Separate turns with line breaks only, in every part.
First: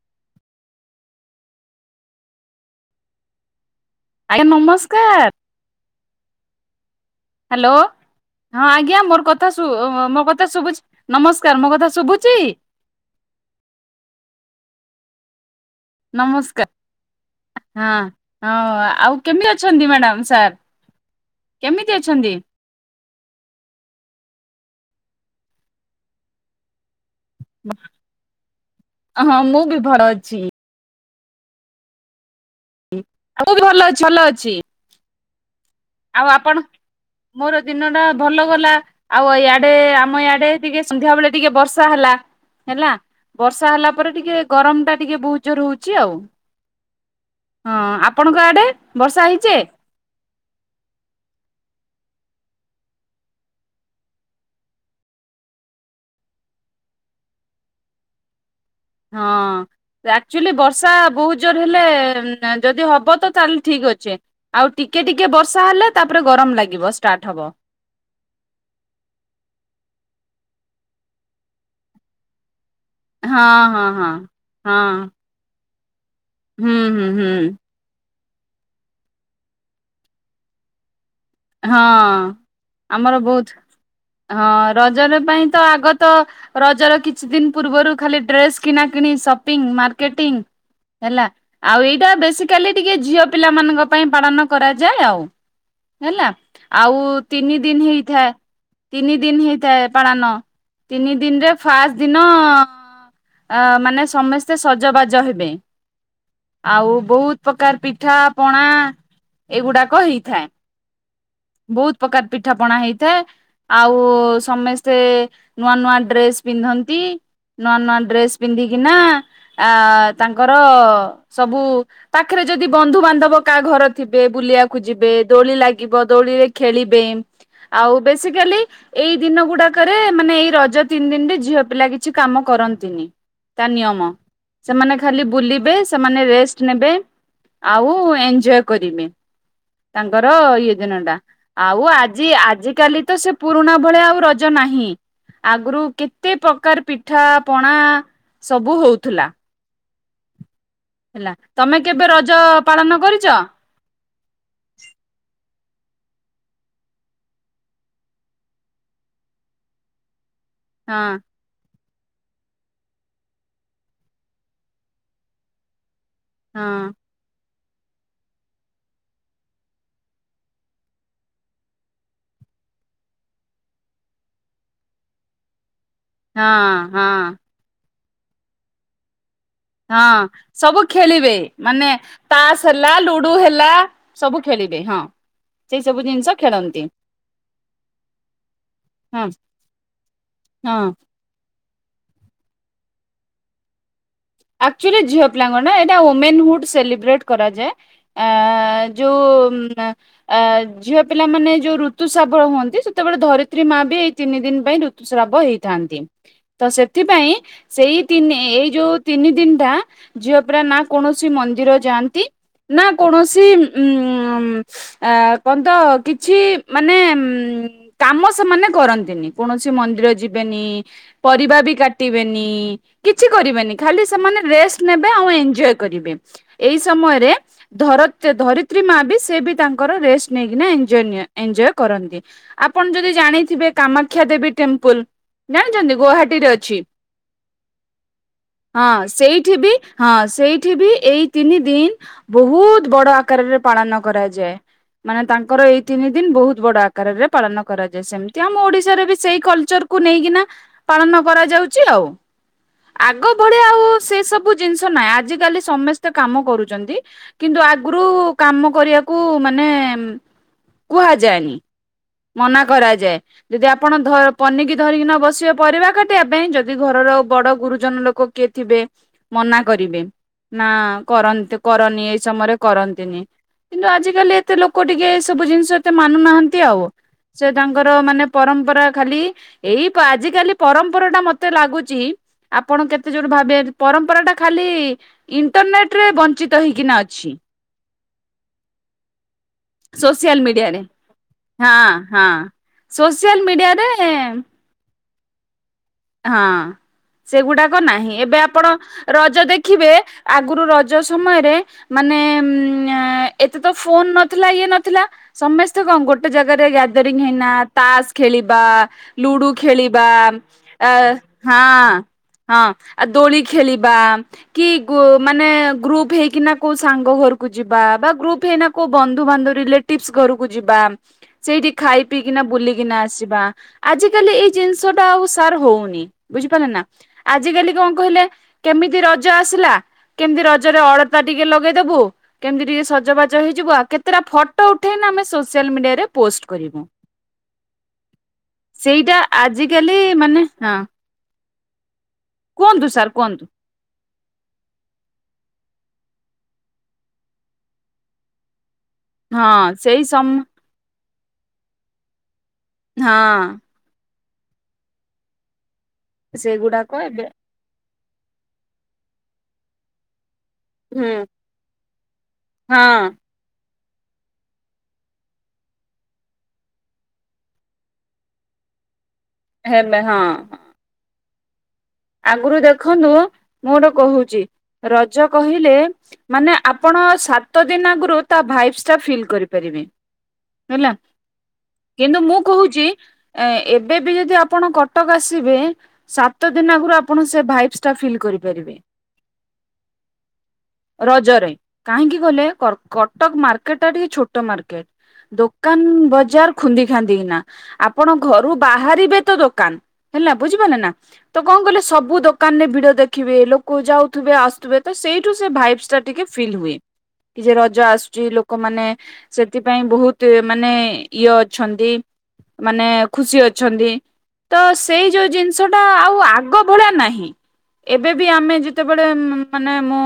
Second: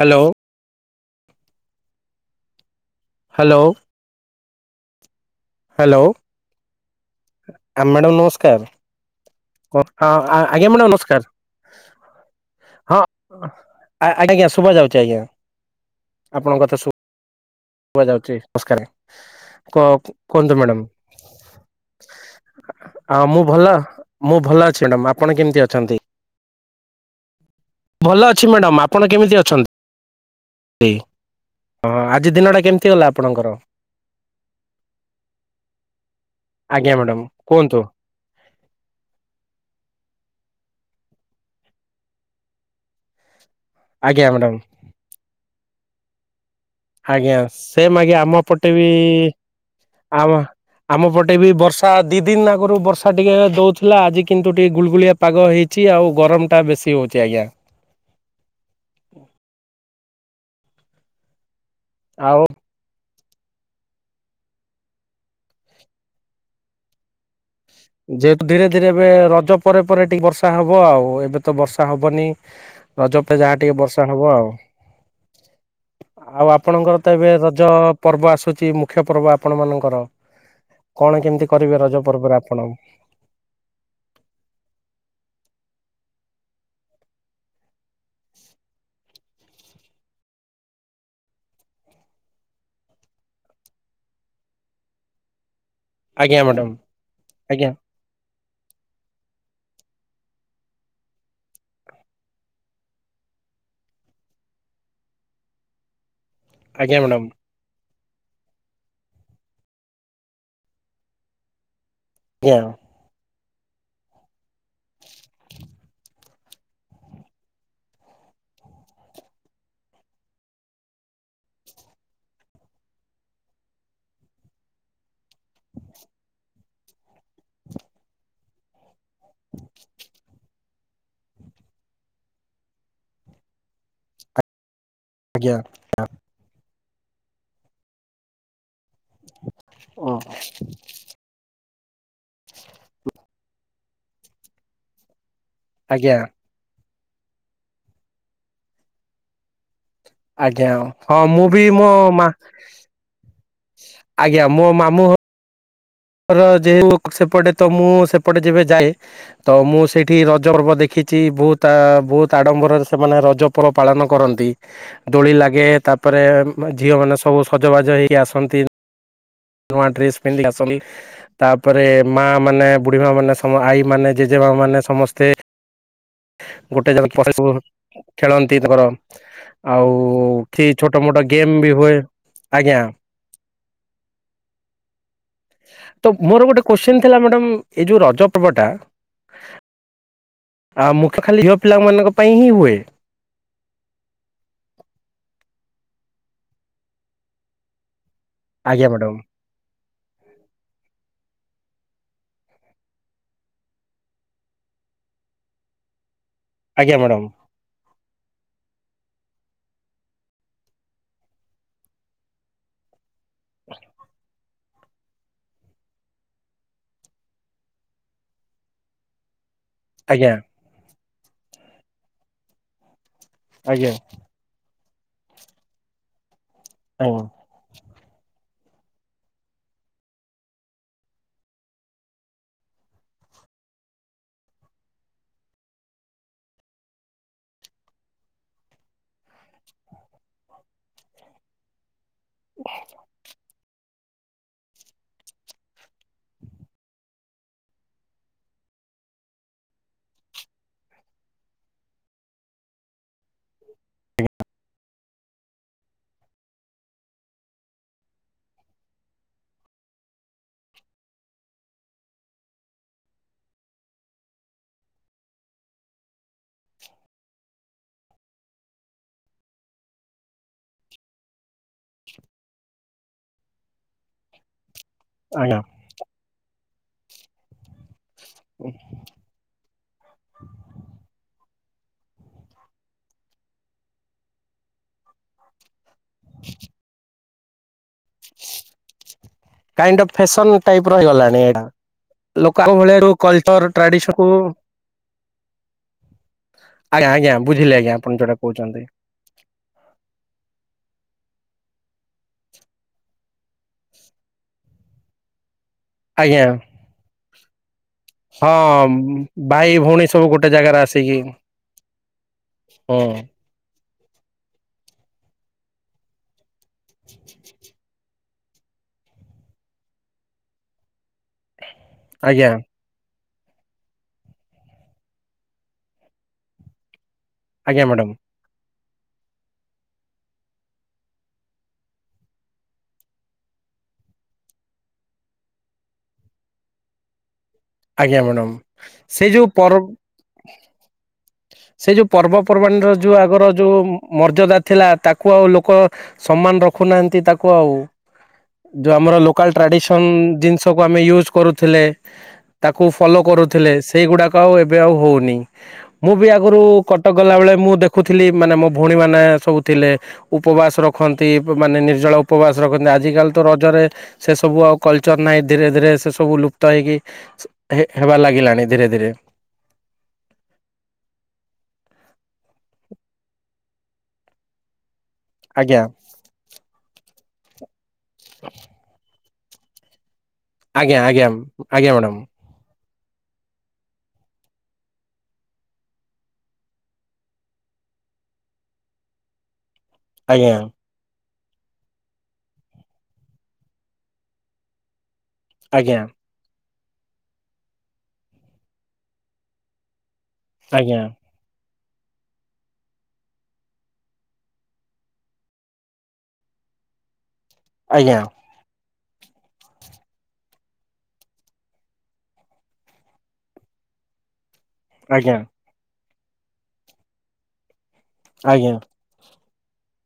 Hello. Hello.
ଆଜ୍ଞା ନମସ୍କାର।
Hello.
Hello
ନମସ୍କାର।
ହଁ ଆଜ୍ଞା ମୋର କଥା ଶୁ
ହଁ
ମୋ କଥା
ଆଜ୍ଞା
ଶୁଭୁ
ମ୍ୟାଡ଼ାମ
ନମସ୍କାର ମୋ କଥା ଶୁଭୁଚି?
ହଁ ଆଜ୍ଞା ଶୁବା ଯାଉଚି ଆଜ୍ଞା! ଆପଣଙ୍କ
ନମସ୍କାର
କଥା
ହଁ।
ଶୁଭାଯାଉଚି
ହଁ
ନମସ୍କାରେ
ଆଉ କେମିତି ଅଛନ୍ତି ମ୍ୟାଡାମ ସାର୍
କୁହନ୍ତୁ ମ୍ୟାଡ଼ମ୍।
କେମିତି ଅଛନ୍ତି?
ଆ ମୁଁ ଭଲ ମୁଁ ଭଲ ଅଛି ମ୍ୟାଡ଼ାମ ଆପଣ କେମିତି ଅଛନ୍ତି? ଭଲ ଅଛି ମ୍ୟାଡ଼ମ୍ ଆପଣ
ହଁ
କେମିତି
ମୁଁ
ଅଛନ୍ତ?
ବି ଭଲ ଅଛି
ହେଇ ହଁ ଆଜି ଦିନଟା କେମିତି ଗଲା?
ଆଉ
ଆପଣଙ୍କର?
ବହୁତ ଭଲ ଅଛି ଭଲ ଅଛି। ଆଉ ଆପଣ
ଆଜ୍ଞା ମ୍ୟାଡ଼ାମ
ମୋର
କୁହନ୍ତୁ
ଦିନ ଟା ଭଲ ଗଲା। ଆଉ ଇଆଡେ ଆମ ଇଆଡେ ଟିକେ ସନ୍ଧ୍ୟା ବେଳେ ଟିକେ ବର୍ଷା ହେଲା ହେଲା। ବର୍ଷା ହେଲା ପରେ
ଆଜ୍ଞା
ଟିକେ
ମ୍ୟାଡ଼ାମ
ଗରମ ଟା ଟିକେ ବହୁତ ଜୋର ହଉଛି ଆଉ।
ଆଜ୍ଞା
ହଁ
ସେମ ଆଜ୍ଞା
ଆପଣଙ୍କ
ଆମ
ଆଡେ
ପଟେ ବି
ବର୍ଷା ହେଇଚେ?
ଆମ ଆମ ପଟେ ବି ବର୍ଷା ଦି ଦିନି ଆଗରୁ ବର୍ଷା ଟିକେ ଦଉଥିଲା ଆଜି କିନ୍ତୁ ଟିକେ ଗୁଳଗୁଳିଆ ପାଗ ହେଇଛି ଆଉ ଗରମଟା ବେଶୀ ହଉଛି ଆଜ୍ଞା।
ହଁ ଆକ୍ଚୁଆଲି ବର୍ଷା ବହୁତ ଜୋରରେ
ଆଉ
ହେଲେ ଯଦି ହବ ତ ତାହେଲେ ଠିକ ଅଛି ଆଉ ଟିକେ ଟିକେ ବର୍ଷା ହେଲେ ତାପରେ ଗରମ ଲାଗିବ ଷ୍ଟାର୍ଟ ହବ।
ଯେହେତୁ ଧୀରେ ଧୀରେ ଏବେ ରଜ ପରେ ପରେ ଟିକେ ବର୍ଷା ହବ ଆଉ ଏବେ ତ ବର୍ଷା ହବନି। ରଜ ପରେ
ହଁ
ଯାହା ଟିକେ
ହଁ
ବର୍ଷା
ହଁ
ହବ ଆଉ।
ହଁ।
ଆଉ
ହୁଁ
ଆପଣଙ୍କର
ହୁଁ
ତ
ହୁଁ
ଏବେ ରଜ ପର୍ବ ଆସୁଚି। ମୁଖ୍ୟ ପର୍ବ ଆପଣମାନଙ୍କର କଣ କେମିତି କରିବେ ରଜ
ହଁ
ପର୍ବରେ ଆପଣ?
ଆମର ବୋହୁତ ହଁ ରଜର ପାଇଁ ତ ଆଗ ତ ରଜର କିଛି ଦିନ ପୂର୍ବରୁ ଖାଲି ଡ୍ରେସ୍ କିଣାକିଣି ସପିଂ ମାର୍କେଟିଂ ହେଲା ଆଉ ଏଇଟା ବେସିକାଲି ଟିକେ ଝିଅ ପିଲା ମାନଙ୍କ ପାଇଁ ପାଳନ କରାଯାଏ ଆଉ। ହେଲା
ଆଜ୍ଞା ମ୍ୟାଡ଼ାମ
ଆଉ ତିନି
ଆଜ୍ଞା
ଦିନି ହେଇଥାଏ। ତିନି ଦିନି ହେଇଥାଏ ପାଳନ। ତିନି ଦିନିରେ ଫାଷ୍ଟ ଦିନ ଅ ମାନେ ସମସ୍ତେ ସଜବାଜ ହେବେ। ଆଉ
ଆଜ୍ଞା ମ୍ୟାଡ଼ାମ
ବୋହୁତ ପ୍ରକାର ପିଠା ପଣା ଏଇଗୁଡାକ ହେଇଥାଏ। ବୋହୁତ ପ୍ରକାର ପିଠା
ଆଜ୍ଞା
ପଣା ହେଇ ଥାଏ। ଆଉ ସମସ୍ତେ ନୂଆ ନୂଆ ଡ୍ରେସ ପିନ୍ଧନ୍ତି। ନୂଆ ନୂଆ ଡ୍ରେସ ପିନ୍ଧିକିନା ଆ ତାଙ୍କର ସବୁ ପାଖରେ ଯଦି ବନ୍ଧୁ ବାନ୍ଧବ କାହା ଘର ଥିବେ ବୁଲିବାକୁ ଯିବେ ଦୋଳି ଲା ଥିବ ଦୋଳିରେ ଖେଳିବେ ଆଉ ବେସିକାଲି ଏଇ ଦିନ ଗୁଡାକରେ ମାନେ ଏଇ ରଜ ତିନି ଦିନରେ ଝିଅ ପିଲା କିଛି କାମ କରନ୍ତିନି ତା ନିୟମ। ସେମାନେ ଖାଲି
ଆଜ୍ଞା
ବୁଲିବେ ସେମାନେ ରେଷ୍ଟ ନେବେ ଆଉ ଏଞ୍ଜୟ କରିବେ। ତାଙ୍କର ଇଏ ଦିନ ଟା ଆଉ ଆଜି-ଆଜିକାଲି ତ ସେ ପୁରୁଣା ଭଳିଆ ଆଉ ରଜ ନାହିଁ ଆଗରୁ
ଆଜ୍ଞା
କେତେ ପ୍ରକାର ପି ଠା ପଣା ସବୁ ହୋଉଥୁଲା।
ଆଜ୍ଞା ହଁ ମୁଁ ବି
ତମେ
ମୋ
କେବେ ରଜ
ମା
ପାଳନ କରଚ?
ଆଜ୍ଞା ମୁଁ ମାମୁଁ ଘ ର ଯେହେତୁ ସେପଟେ ତ ମୁଁ ସେପଟେ ଯେବେ ଯାଏ। ତ ମୁଁ ସେଇଠି ରଜ ପର୍ବ
ହଁ
ଦେଖିଚି ବୋହୁତ ତା ବୋହୁତ ଆଡମ୍ବରରେ ସେମାନେ ରଜ ପର୍ବ ପାଳନ କରନ୍ତି। ଦୋଳି ଲାଗେ ତା ତାପରେ
ହଁ
ଝିଅ ମାନେ ସବୁ ସଜବାଜ ହେଇକି ଆସନ୍ତି। ନୂଆ ଡ୍ରେସ ପିନ୍ଧିକି ଆସନ୍ତି। ତାପରେ ମା ମାନେ ବୁଢୀ ମା ମାନେ ସମ ଆଈ ମାନେ ଜେଜେମା ମାନେ ସମସ୍ତେ
ହଁ
ଗୋଟେ
ହଁ
ଜଣକ ପରେ ସବୁ ଖେଳନ୍ତି ତାଙ୍କର। ଆଉ
ହଁ
କି
ସବୁ
ଛୋଟ ମୋଟ
ଖେଳିବେ
ଗେମ୍ ବି
ମାନେ
ହୁଏ।
ତାସ୍
ଆଜ୍ଞା
ହେଲା ଲୁଡୁ ହେଲା। ସବୁ ଖେଲିବେ ହଁ। ସେଇ ସବୁ
ତ
ଜିନିଷ
ମୋର ଗୋଟେ
ଖେଳନ୍ତି
କୋଶ୍ଚିନ ଥିଲା ମ୍ୟାଡାମ୍ ଏଇ ଯୋଉ ରଜ ପର୍ବଟା
ହଁ ହଁ।
ଆଉ ମୁଖ୍ୟ ଖାଲି ଝିଅ ପିଲାମାନଙ୍କ ପାଇଁ ହିଁ ହୁଏ।
ଆକଚୁଏଲି ଝିଅ ପିଲାଙ୍କରନା ଏଇଟା ଓମେନହୁଡ୍ ସେଲିବ୍ରେଟ କରାଯାଏ। ଆ
ଆଜ୍ଞା ମ୍ୟାଡ଼ାମ।
ଯୋଉ ଆଁ ଆ ଝିଅ ପିଲାମାନେ ଯୋଉ ଋତୁସ୍ରାବ ହୁଅନ୍ତି। ସେତେବେଳେ ଧରିତ୍ରୀ ମା ବି ଏଇ ତିନି ଦିନ ପାଇଁ ଋ ସ୍ରାବ ହେଇଥାନ୍ତି ତ
ଆଜ୍ଞା ମ୍ୟାଡ଼ାମ
ସେଥିପାଇଁ ସେଇ ତିନି ଏଇ ଯୋଉ ତିନି ଦିନଟା ଝିଅ ପରା ନା କୌଣସି ମନ୍ଦିର ଯାଆନ୍ତି। ନା କୌଣସି ଉଁ ଆ କଣନ୍ତ କିଛି ମାନେ ଉଁ କାମ ସେମାନେ କରନ୍ତିନି। କୌଣସି ମନ୍ଦିର
ଆଜ୍ଞା
ଯିବେନି। ପରିବା ବି କାଟିବେନି। କିଛି କ
ଆଜ୍ଞା
ଖାଲି ସେମାନେ ରେଷ୍ଟ ନେବେ ଆଉ ଏଞ୍ଜୟ କରିବେ। ଏଇ
ଆଜ୍ଞା
ସମୟରେ ଧର ଧରିତ୍ରୀ ମା ବି ସେ ବି ତାଙ୍କର ରେଷ୍ଟ ନେଇକିନା ଏନଜୟ ଏଞ୍ଜୟ୍ କରନ୍ତି। ଆପଣ ଯଦି ଜାଣିଥିବେ କାମାକ୍ଷା ଦେବୀ ଟେମ୍ପଲ ଜାଣିଚନ୍ତି ଗୋହାଟୀରେ ଅଛି। ହଁ ସେଇଠି ବି ହଁ ସେଇଠି ବି ଏଇ ତିନି ଦିଇନ ବୋହୁତ ବଡ ଆକାରରେ ପାଳନ କରାଯାଏ। ମାନେ ତାଙ୍କର ଏଇ ତିନି ଦିଇନ ବୋ ହୁତ ବଡ ଆକାରରେ ପାଳନ କରାଯାଏ ସେମିତି ଆମ ଓଡିଶାରେ ବି ସେଇ କଲଚର ତାକୁ ନେଇକିନା ପାଳନ କରାଯାଉଚି ଆଉ। ଆଗ ଭଳିଆ ଆଉ ସେ ସବୁ ଜିନିଷ ନାହିଁ ଆଜିକାଲି ସମସ୍ତେ କାମ କରୁଚନ୍ତି କିନ୍ତୁ ଆଗରୁ କାମ କରିବାକୁ ମାନେ କୁହାଯାଏନି ମନା କରାଯାଏ। ଯଦି ଆପଣ ପନିକି ଧରିକି ନ ବସିବେ ପରିବା କାଟିବା ପାଇଁ ଯଦି ଘରର ବଡ ଗୁରୁଜନ ଲୋକ ଲୋକ କିଏ ଥିବେ ମନା କରିବେ ନା କରନ୍ତୁ କରନି ଏଇ ସମୟରେ କରନ୍ତିନି କିନ୍ତୁ ଆଜି କାଲି ଏତେ ଲୋକ ଟିକେ ଏ ସବୁ
ଆଜ୍ଞା
ଜିନିଷ ଏତେ ମାନୁନାହାନ୍ତି ଆଉ ସେ ତାଙ୍କର ମାନେ ପରମ୍ପରା ଖାଲି ଏଇ ଆଜିକାଲି ପରମ୍ପରା ଟା ମତେ ଲାଗୁଚି ଆପଣ କେତେ ତୋଯୋଉ ଭାବେ ପରମ୍ପରା ଟା ଖାଲି ଇଣ୍ଟରନେଟ ରେ ବଂଞ୍ଚିତ ହେଇକିନା ଅଛି।
[inaudible] କାଇଣ୍ଡ
[inaudible]
ଅଫ୍
ସୋସିଆଲ
ଫ୍ୟାସନ
ମିଡିଆରେ
ଟାଇପ ର ହେଇଗଲାଣି ଏଇଟା
ହଁ ହଁ
ଲୋକ ଆମ ଭଳିଆ ଯୋଉ
ସୋସିଆଲ
କଲଚର
ମିଡିଆରେ
ଟ୍ରାଡିସନ କୁ
ହଁ
ଆଜ୍ଞା ଆଜ୍ଞା ବୁଝିଲେ
ସେଗୁଡାକ
ଆଜ୍ଞା ଆପଣ
ନାହିଁ
ଯୋଉଟା
ଏବେ ଆପଣ
କହୁଛନ୍ତି
ରଜ ଦେଖିବେ ଆଗରୁ ରଜ ସମୟରେ ମାନେ ଉ ଏତେ ତ ଫୋନ୍ ନଥିଲା ଇଏ ନଥିଲା ସମସ୍ତେ କଣ ଗୋଟେ
ଆଜ୍ଞା
ଜାଗାରେ ଗ୍ୟାଦରିଂ ହେଇନା ତାସ ଖେଳିବା
ହଁ
ଲୁଡୁ
ଭାଇ ଭଉଣୀ
ଖେଳିବା
ସବୁ ଗୋଟେ ଜାଗାରେ
ଆ ହଁ
ଆସିକି
ହଁ ଆଉ
ହୁଁ
ଦୋଳି ଦୋଳି ଖେଳିବା କି ମାନେ ଗ୍ରୁପ ହେଇକିନା କୋଉ ସାଙ୍ଗ ଘରକୁ ଯିବା ବା ଗ୍ରୁପ୍ ହେଇନା କୋଉ ବନ୍ଧୁବାନ୍ଧ ରିଲେଟିଭସ ଘରକୁ ଯିବା। ସେଇଠି ଖାଇ ପିଇକିନା
ଆଜ୍ଞା
ବୁଲିକିନା ଆସିବା ଆଜିକାଲି ଏଇ ଜିନିଷ ଟା ଆଉ ସାର ହୋଉନି ବୁଝିପାରିଲ ନା ଆଜି କାଲି
ଆଜ୍ଞା
କଣ
ମ୍ୟାଡ଼ାମ
କହିଲେ କେମିତି ରଜ ଆସିଲା କେମିତି ରଜରେ ଅଳତା ଟିକେ ଲଗେଇଦବୁ? କେମିତି ଟିକେ ସଜବାଜ ହେଇଯିବୁ ଆଉ କେତେଟା ଫଟୋ ଉଠେଇଲେ ଆମେ ସୋସିଆଲ ମିଡିଆରେ ପୋଷ୍ଟ କରିବୁ।
ଆଜ୍ଞା ମ୍ୟାଡ଼ାମ
ସେଇଟା
ସେ ଯୋଉ
ଆଜିକାଲି ମାନେ ହଁ।
ସେଇ ଯୋଉ ପର୍ବ
କୁହନ୍ତୁ
ପର୍ବାଣିର
ସାର୍
ଯୋଉ
କୁହନ୍ତୁ
ଆଗର ଯୋଉ ମର୍ଯ୍ୟାଦା ଥିଲା ତାକୁ ଆଉ ଲୋକ ସମ୍ମାନ ରଖୁନାହାନ୍ତି ତାକୁ ଆଉ। ଯୋଉ ଆମର ଲୋକାଲ
ହଁ ସେଇ
ଟ୍ରାଡିସନ୍
ସମ
ଜିନିଷକୁ ଆମେ ୟୁଜ୍ କରୁଥିଲେ। ତାକୁ ଫଲୋ
ହଁ
କରୁଥିଲେ ସେଇଗୁଡାକ ଆଉ ଏବେ ଆଉ ହୋଉନି। ମୁଁ ବି ଆଗରୁ
ସେଗୁଡାକ
କଟକ
ଏବେ
ଗଲା ବେଳେ ମୁଁ ଦେଖୁଥିଲି ମାନେ ମୋ ଭଉଣୀ ମାନେ ସବୁ ଥିଲେ। ଉପବାସ
ହୁଁ
ରଖନ୍ତି ମାନେ ନିର୍ଜଳା ଉପବାସ
ହଁ
ରଖନ୍ତି ଆଜିକାଲି ତ ରଜରେ ସେ ସବୁ ଆଉ କଲଚର ନାହିଁ ଧୀରେ ଧୀରେ ସେ ସବୁ ଲୁପ୍ତ ହେଇକି ହେବା ଲାଗିଲାଣି ଧୀରେ ଧୀରେ
ହେଲେ ହଁ। ଆଗରୁ ଦେଖନ୍ତୁ ମୁଁ ଗୋଟେ କହୁଚି ରଜ କହିଲେ
ଆଜ୍ଞା
ମାନେ ଆପଣ ସାତ ଦିନ ଆଗରୁ ତା ଭାଇଭ୍ ଟା ଫିଲ କରିପାରିବେ। ହେଲା
ଆଜ୍ଞା ଆଜ୍ଞା ଆଜ୍ଞା ମ୍ୟାଡ଼ାମ
କିନ୍ତୁ ମୁଁ କହୁଚି ଏବେ ବି ଯଦି ଆପଣ କଟକ ଆସିବେ ସାତ ଦିଇନ ଆଗରୁ ଆପଣ ସେ ଭାଇପ୍ସିଟା ଫିଲ୍ କରିପାରିବେ।
ଆଜ୍ଞା।
ରଜରେ କାହିଁକି ଗଲେ କଟକ ମାର୍କେଟ ଟା ଟିକେ ଛୋଟ ମାର୍କେଟ ଦୋକ
ଆଜ୍ଞା
ଦୋକାନ ବଜାର ଖୁନ୍ଦି ଖାନ୍ଦିି କି ନା ଆପଣ ଘରୁ ବାହାରିବେ ତ ଦୋକାନ। ହେଲା ବୁଝିପାରିଲେ ନା?
ଆଜ୍ଞା
ତ କଣ କହିଲେ ସବୁ ଦୋକାନରେ ଭିଡ ଦେଖିବେ ଲୋକ ଯାଉଥିବେ ଆସୁଥିବେ ତ ସେଇଠୁ ସେ ଭାଇଭ ଷ୍ଟାର୍ ଟିକେ ଫିଲ୍ ହୁଏ କି ରଜ
ଆଜ୍ଞା
ଆସୁଛି ଲୋ ଲୋକ ମାନେ ସେଥିପାଇଁ ବହୁତ ମାନେ ଇଏ ଅଛନ୍ତି। ମାନେ ଖୁସି ଅଛନ୍ତି। ତ ସେଇ ଯୋଉ
ଆଜ୍ଞା
ଜିନିଷଟା ଆଉ ଆଗ ଭଳିଆ ନାହିଁ ଏବେ ବି ଆମେ
ଆଜ୍ଞା
ଯେତେବେଳେ ମାନେ ମୋ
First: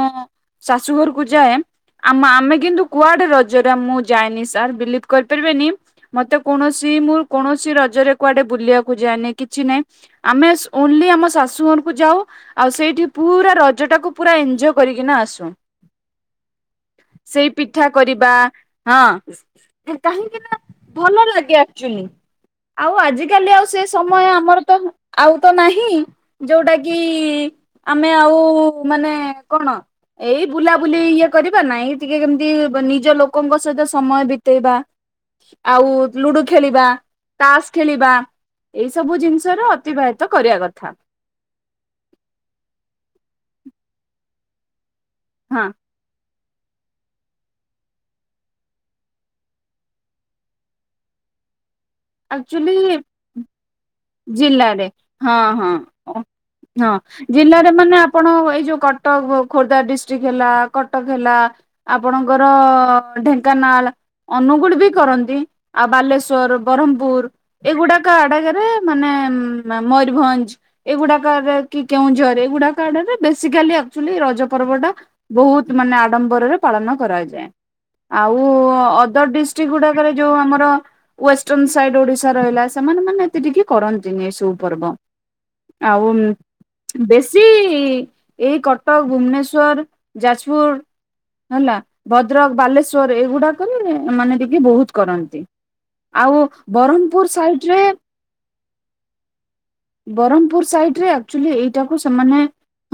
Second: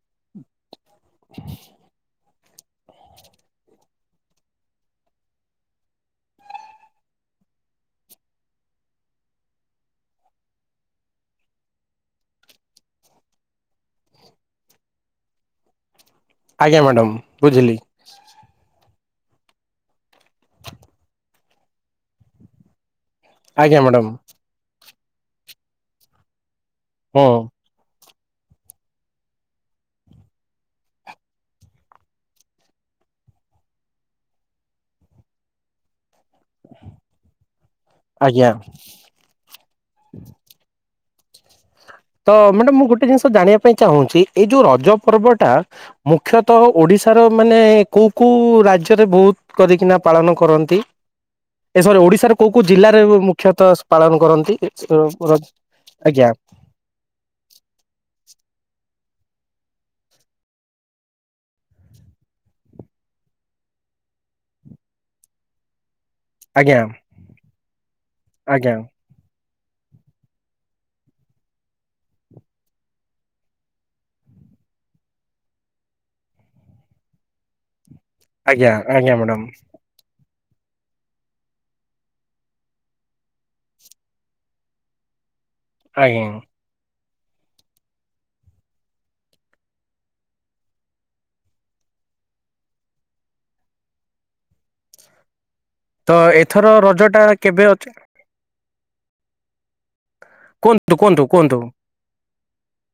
ଶାଶୁ ଘରକୁ ଯାଏ ଆମ ଆମେ କିନ୍ତୁ କୁଆଡେ ରଜରେ ମୁଁ ଯାଏନି ସାର୍ ବିଲିଭ କରିପାରିବେନି ମତେ କୌଣସି ମୁଁ କୌଣସି ରଜରେ କୁଆଡେ ବୁଲିବାକୁ ଯାଏନି କିଛି ନାହିଁ ଆମେ ଓନ୍ଲି ଆମ ଶାଶୁ ଘରକୁ ଯାଉ ଆଉ ସେଇଠି ପୁରା ରଜ ଟାକୁ ପୁରା ଏଞ୍ଜୟ୍ କରିକିନା ଆସୁ।
ଆଜ୍ଞା ମ୍ୟାଡ଼ାମ
ସେଇ
ବୁଝିଲି
ପିଠା କରିବା ହଁ କାହିଁକି ନା ଭଲ ଲାଗେ ଆକଚୁଲି ଆଉ ଆଜିକାଲି ଆଉ
ଆଜ୍ଞା
ସେ
ମ୍ୟାଡ଼ାମ
ସମୟ ଆମର ତ ଆଉ ତ ନାହିଁ ଯୋଉଟା କି
ହଁ
ଆମେ ଆଉ ମାନେ କଣ? ଏଇ ବୁଲାବୁଲି ଇଏ କରିବା ନାଇଁ ଟିକେ କେମିତି ନିଜ ଲୋକଙ୍କ ସହିତ ସମୟ ବିତେଇବା। ଆଉ ଲୁଡୁ ଖେଳିବା ତାସ୍ ଖେଳିବା
ଆଜ୍ଞା
ଏଇସବୁ ଜିନିଷର ଅତିବାହିତ କରିବା କଥା।
ତ ମ୍ୟାଡାମ ମୁଁ ଗୋଟେ ଜିନିଷ ଜାଣିବା ପାଇଁ ଚାହୁଁଛି ଏଇ ଯୋଉ ରଜ ପର୍ବଟା
ହଁ
ମୁଖ୍ୟତଃ ଓଡ଼ିଶାର ମାନେ କୋଉ କୋଉ ରାଜ୍ୟରେ ବହୁତ କରିକି ନା ପାଳନ କରନ୍ତି, ଏ ସମୟରେ ଓଡ଼ିଶା ସାର୍ କୋଉ କୋଉ
ଆକ୍ଚୁଆଲି
ଜିଲ୍ଲାରେ ମୁଖ୍ୟତଃ ପାଳନ କରନ୍ତି?
ଜିଲ୍ଲାରେ ହଁ ହଁ
ଆଜ୍ଞା!
ହଁ, ଜିଲ୍ଲାରେ ମାନେ ଆପଣ ଏଇ ଯୋଉ କଟକ, ଖୋର୍ଦ୍ଧା ଡିଷ୍ଟ୍ରିକ ହେଲା କଟକ ହେଲା ଆପଣଙ୍କର ଢେଙ୍କାନାଳ, ଅନୁଗୁଳ ବି କରନ୍ତି ଆଉ ବାଲେଶ୍ୱର
ଆଜ୍ଞା
ବରମପୁର ଏଗୁଡାକ ଆଡ଼କରେ
ଆଜ୍ଞା
ମାନେ ମୟୁରଭଞ୍ଜ ଏଗୁଡା କରେ କି କେଉଁଝର ଏଇଗୁଡାକ ଆଡରେ ବେସିକାଲି ଆକଚୁଆଲି ରଜ ପର୍ବଟା ବହୁତ ମାନେ ଆଡମ୍ବରରେ ପାଳନ କରାଯାଏ। ଆଉ
ଆଜ୍ଞା ଆଜ୍ଞା
ଅଦର
ମ୍ୟାଡ଼ାମ
ଡିଷ୍ଟ୍ରିକ୍ଟ ଗୁଡା କରେ ଯୋଉ ଆମର ଇଷ୍ଟନ ସାଇଡ ଓଡିଶା ରହିଲା ସେମାନେ ମାନେ ଏତେ ଟିକେ କରନ୍ତିନି ଏସବୁ ପର୍ବ। ଆଉ
ଆଜ୍ଞା
ବେଶୀ ଏଇ କଟକ, ଭୁବନେଶ୍ଵର, ଯାଜପୁର ହେଲା ଭଦ୍ରକ, ବାଲେଶ୍ଵର ଏଗୁଡାକରେ ମାନେ ଟିକେ ବହୁତ କରନ୍ତି।
ତ
ଆଉ
ଏଥର ରଜ ଟା
ବ୍ରହ୍ମପୁର ସାଇଡ
କେବେ
ରେ
ଅଛି?
ବରମପୁର
କୁହନ୍ତୁ
ସାଇଟରେ
କୁହନ୍ତୁ
ଆକୁଚୁଲି
କୁହନ୍ତୁ
ଏଇଟାକୁ ସେମାନେ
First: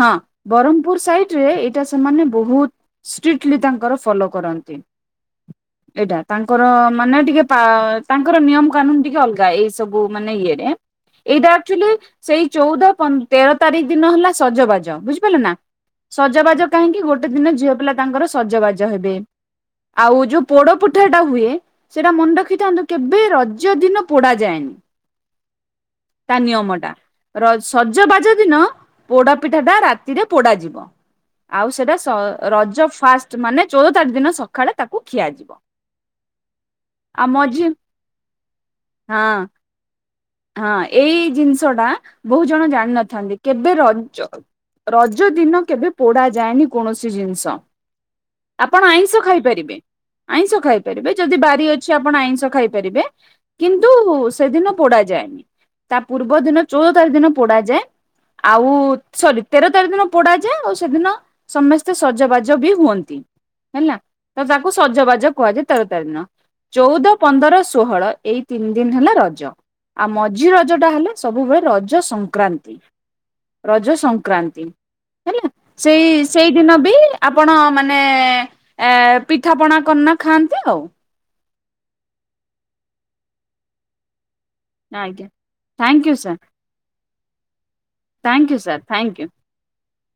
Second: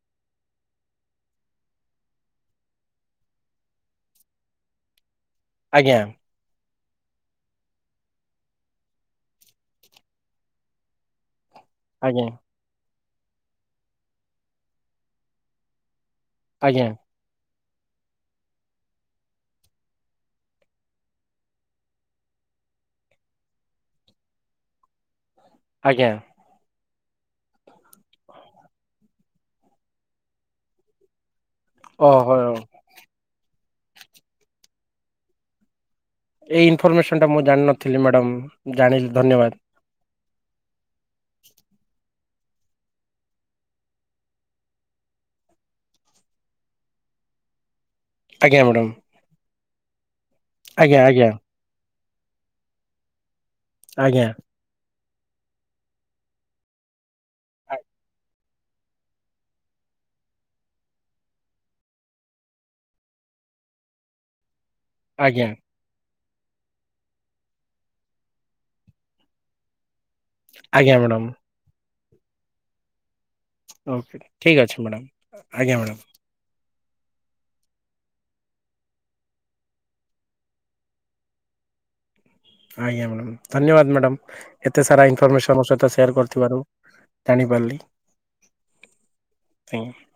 ହଁ, ବରମପୁର ସାଇଡ ରେ ଏଇଟା ସେମାନେ ବହୁତ ଷ୍ଟ୍ରିକଟିଲି ତାଙ୍କର ଫଲୋ କରନ୍ତି
ଆଜ୍ଞା
ଏଇଟା। ତାଙ୍କର ମାନେ ଟିକେ ପା ତାଙ୍କର ନିୟମ କାନୁନ ଟିକେ ଅଲଗା ଏଇ ସବୁ ମାନେ ଇଏରେ। ଏଇଟା ଆକଚୁଲି
ଆଜ୍ଞା
ସେଇ ଚଉଦ, ପନ୍ଦ ତେର ତାରିଖ ଦିନ ହେଲା ସଜବାଜ ବୁଝିପାରିଲ ନା? ସଜବାଜ
ଆଜ୍ଞା
କାହିଁକି ଗୋଟେ ଦିନ ଝିଅ ପିଲା ତାଙ୍କର ସଜବାଜ ହେବେ। ଆଉ ଯୋଉ ପୋଡ ପିଠାଟା ହୁଏ ସେଇଟା ମନେ ରଖିଥାନ୍ତୁ କେବେ ରଜ ଦିନ ପୋଡା ଯାଏନି।
ଆଜ୍ଞା!
ତା ନିୟମ ଟା। ର ସଜବାଜ ଦିନ ପୋଡପିଠା ଟା ରାତିରେ ପୋଡା ଯିବ। ଆଉ ସେଟା ସ
ଓହୋ
ରଜ ଫାଷ୍ଟ ମାନେ ଚଉଦ ତା ଦିନ ସକାଳେ ତାକୁ ଖିଆଯିବ।
ଏଇ ଇନଫର୍ମେସନ ଟା
ଆଉ
ମୁଁ
ମଝି
ଜାଣିନଥିଲି ମ୍ୟାଡ଼ାମ୍ ଜାଣି
ହଁ
ଧନ୍ୟବାଦ!
ହଁ ଏଇ ଜିନିଷ ଟା ବହୁ ଜଣ ଜାଣିିନଥାନ୍ତି କେବେ ରଜ ରଜ ଦିନ କେବେ ପୋଡା ଯାଏନି କୌଣସି ଜିନିଷ।
ଆଜ୍ଞା
ଆପଣ
ମ୍ୟାଡ଼ାମ
ଆଇଁଷ ଖାଇପାରିବେ ଆଇଁଷ
ଆଜ୍ଞା
ଖାଇପାରିବେ
ଆଜ୍ଞା
ଯଦି ବାରି ଅ ଚ୍ଛି ଆପଣ ଆଇଁଷ ଖାଇପାରିବେ କିନ୍ତୁ
ଆଜ୍ଞା
ସେଦିନ ପୋଡା ଯାଏନି ତା ପୂର୍ବ ଦିନ ଚଉଦ ତାରିଖ ଦିନ ପୋଡା ଯାଏ ଆଉ ସରି ତେର ତାରିଖ ଦିନ ପୋଡା ଯାଏ ଆଉ ସେଦିନ ସମସ୍ତେ ସଜବାଜ ବି ହୁଅନ୍ତି ହେଲା ତ ତାକୁ ସଜବାଜ
ଆଜ୍ଞା
କୁହାଯାଇ ତେର ତାରି ଦିନ ଚୋଉଦ ପନ୍ଦର ଷୋହଳ ଏଇ ତିନି ଦିନ ହେଲା ରଜ ଆଉ ମ ଝି ରଜଟା
ଆଜ୍ଞା
ହେଲା
ମ୍ୟାଡ଼ାମ
ସବୁବେଳେ ରଜ ସଂକ୍ରାନ୍ତି। ରଜ
ଓକେ ଠିକ୍
ସଂକ୍ରାନ୍ତି
ଅଛି ମ୍ୟାଡ଼ାମ।
ହେଲା
ଆଜ୍ଞା ମ୍ୟାଡ଼ାମ
ସେଇ ସେଇଦିନ ବି ଆପଣ ମାନେ ଏ ପିଠା ପଣା କନା ଖାଆନ୍ତି ଆଉ।
ଆଜ୍ଞା ମ୍ୟାଡ଼ାମ୍ ଧନ୍ୟବାଦ ମ୍ୟାଡ଼ାମ୍ ଏତେ ସାରା
ଆଜ୍ଞା
ଇନଫର୍ମେସନ୍ ମୋ ସହିତ ସେୟାର୍
ଥ୍ୟାଙ୍କୟୁ
କରିଥିବାରୁ। ଜାଣିପାରିଲି।
Thank you sir thank you.
[inaudible]